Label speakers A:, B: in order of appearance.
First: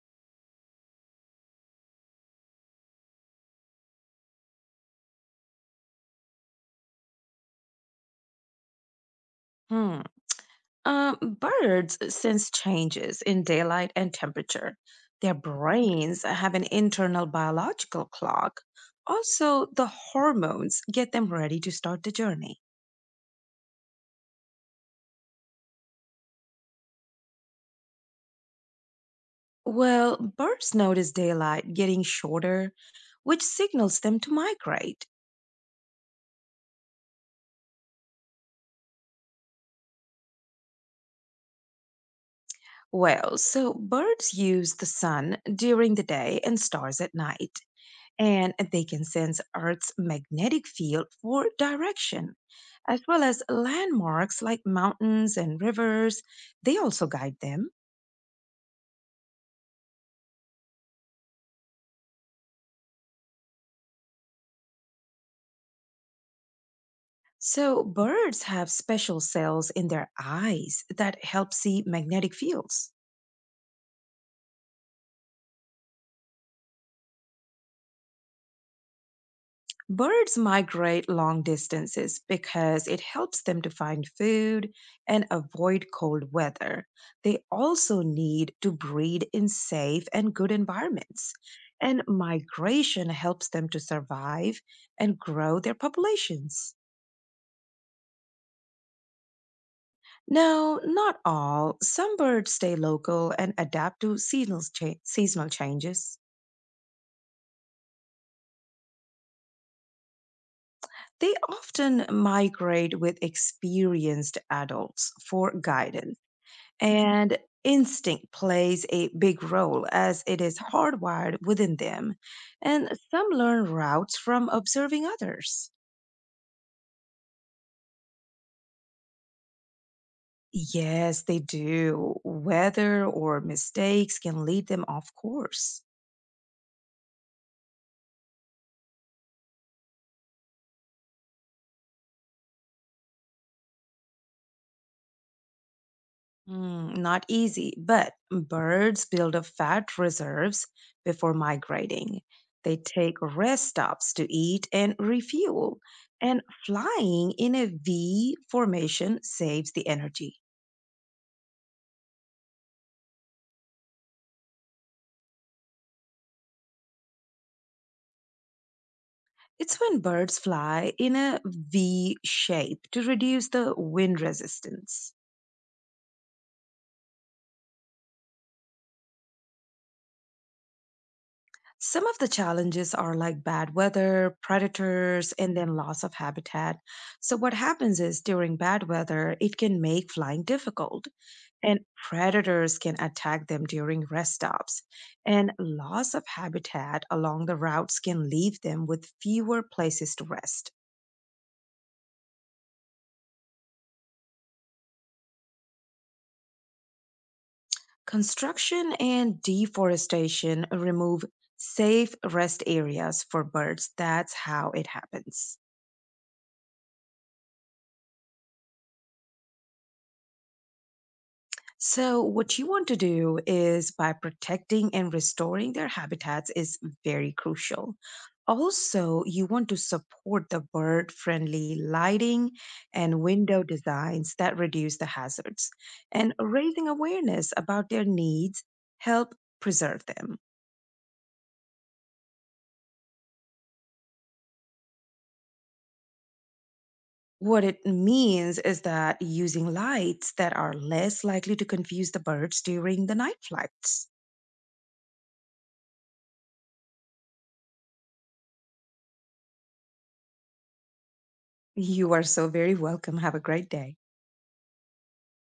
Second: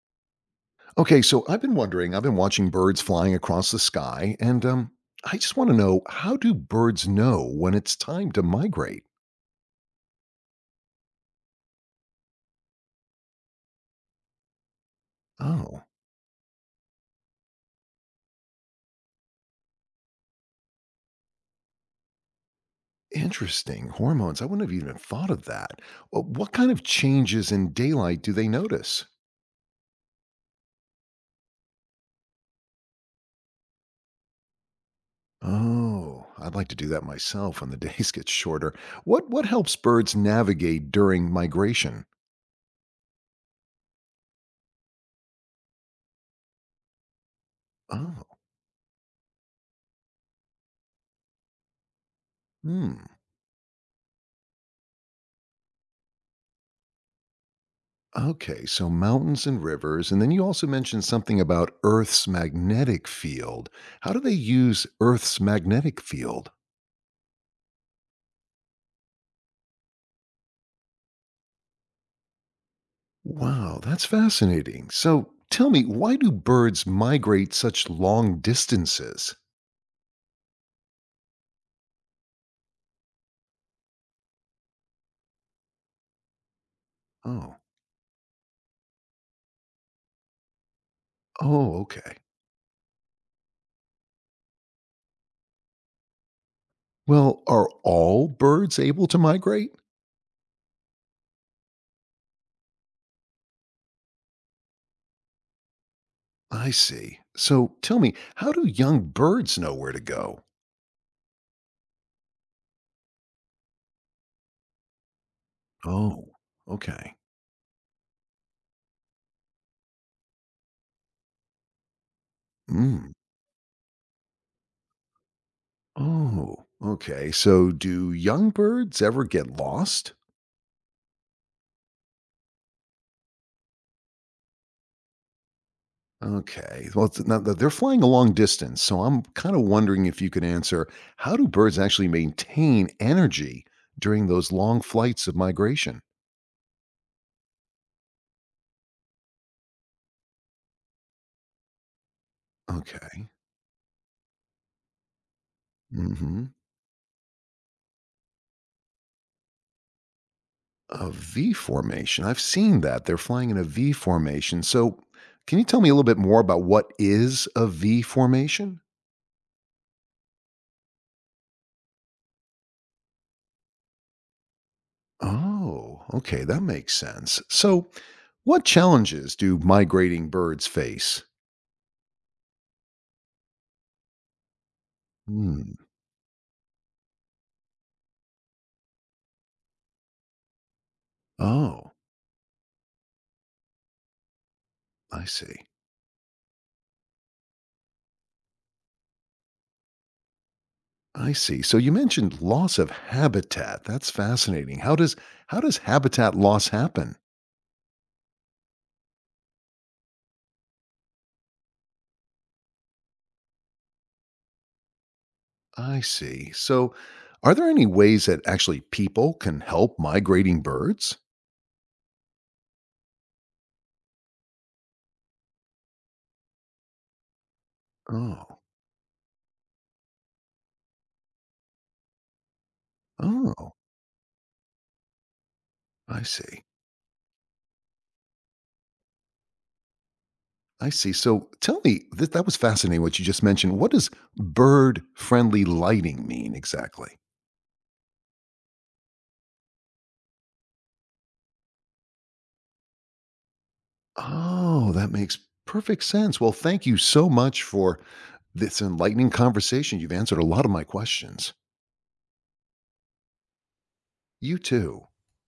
A: Okay, so I've been wondering, I've been watching birds flying across the sky, and I just want to know, how do birds know when it's time to migrate?
B: Hmm. Birds sense changes in daylight and temperature. Their
A: Oh,
B: brains have an internal biological clock. Also, the hormones get them ready to start the journey.
A: interesting. Hormones. I wouldn't have even thought of that. Well, what kind of changes in daylight do they notice?
B: Well, birds notice daylight getting shorter, which signals them to migrate.
A: Oh, I'd like to do that myself when the days get shorter. What helps birds navigate during migration?
B: So birds use the sun during the day and stars at night,
A: Oh,
B: and they can sense Earth's magnetic field for direction,
A: hmm.
B: as well as landmarks like mountains and rivers. They also guide them.
A: Okay, so mountains and rivers. And then you also mentioned something about Earth's magnetic field. How do they use Earth's magnetic field?
B: So, birds have special cells in their eyes that help see magnetic fields.
A: Wow, that's fascinating. So tell me, why do birds migrate such long distances?
B: Birds migrate long distances because it helps them to find food and avoid cold weather. They
A: Oh,
B: also need to breed in safe and good environments.
A: oh,
B: And
A: okay.
B: migration helps them to survive and grow their populations.
A: Well, are all birds able to migrate?
B: Now, not all. Some birds stay local and adapt to seasonal changes.
A: I see. So tell me, how do young birds know where to go?
B: They often migrate with experienced adults for guidance,
A: Oh, okay.
B: and instinct plays a big role as it is hardwired within them. And
A: Mm.
B: some learn routes from observing others.
A: Oh, okay. So do young birds ever get lost?
B: Yes, they do. Weather or mistakes can lead them off course.
A: Okay. Well, now they're flying a long distance, so I'm kind of wondering if you could answer, how do birds actually maintain energy during those long flights of migration?
B: Mm, not easy, but birds build up fat reserves before migrating. They take
A: Okay.
B: rest stops to eat and refuel,
A: Hmm.
B: and flying in a V formation saves the energy.
A: A V formation. I've seen that. They're flying in a V formation. So can you tell me a little bit more about what is a V formation?
B: It's when birds fly in a V shape to reduce the wind resistance.
A: Oh, okay, that makes sense. So, what challenges do migrating birds face?
B: Some of the challenges are like bad weather, predators, and
A: Hmm.
B: then loss of habitat. So, what happens is during bad weather, it can make flying difficult, and
A: Oh,
B: predators can attack them during rest stops.
A: I
B: And
A: see.
B: loss of habitat along the routes can leave them with fewer places to rest.
A: I see. So you mentioned loss of habitat. That's fascinating. How does, how does habitat loss happen?
B: Construction and deforestation remove safe rest areas for birds. That's how it happens.
A: I see. So are there any ways that actually people can help migrating birds?
B: So, what you want to do is by protecting and restoring their habitats is very crucial.
A: Oh.
B: Also, you want to support the bird friendly lighting and window
A: Oh,
B: designs that reduce the hazards,
A: I
B: and
A: see.
B: raising awareness about their needs help preserve them.
A: I see. So tell me, that was fascinating what you just mentioned. What does bird friendly lighting mean exactly?
B: What it means is that using lights that are less likely to confuse the birds during the night flights.
A: Oh, that makes perfect sense. Well, thank you so much for this enlightening conversation. You've answered a lot of my questions.
B: You are so very welcome. Have a great day.
A: You too.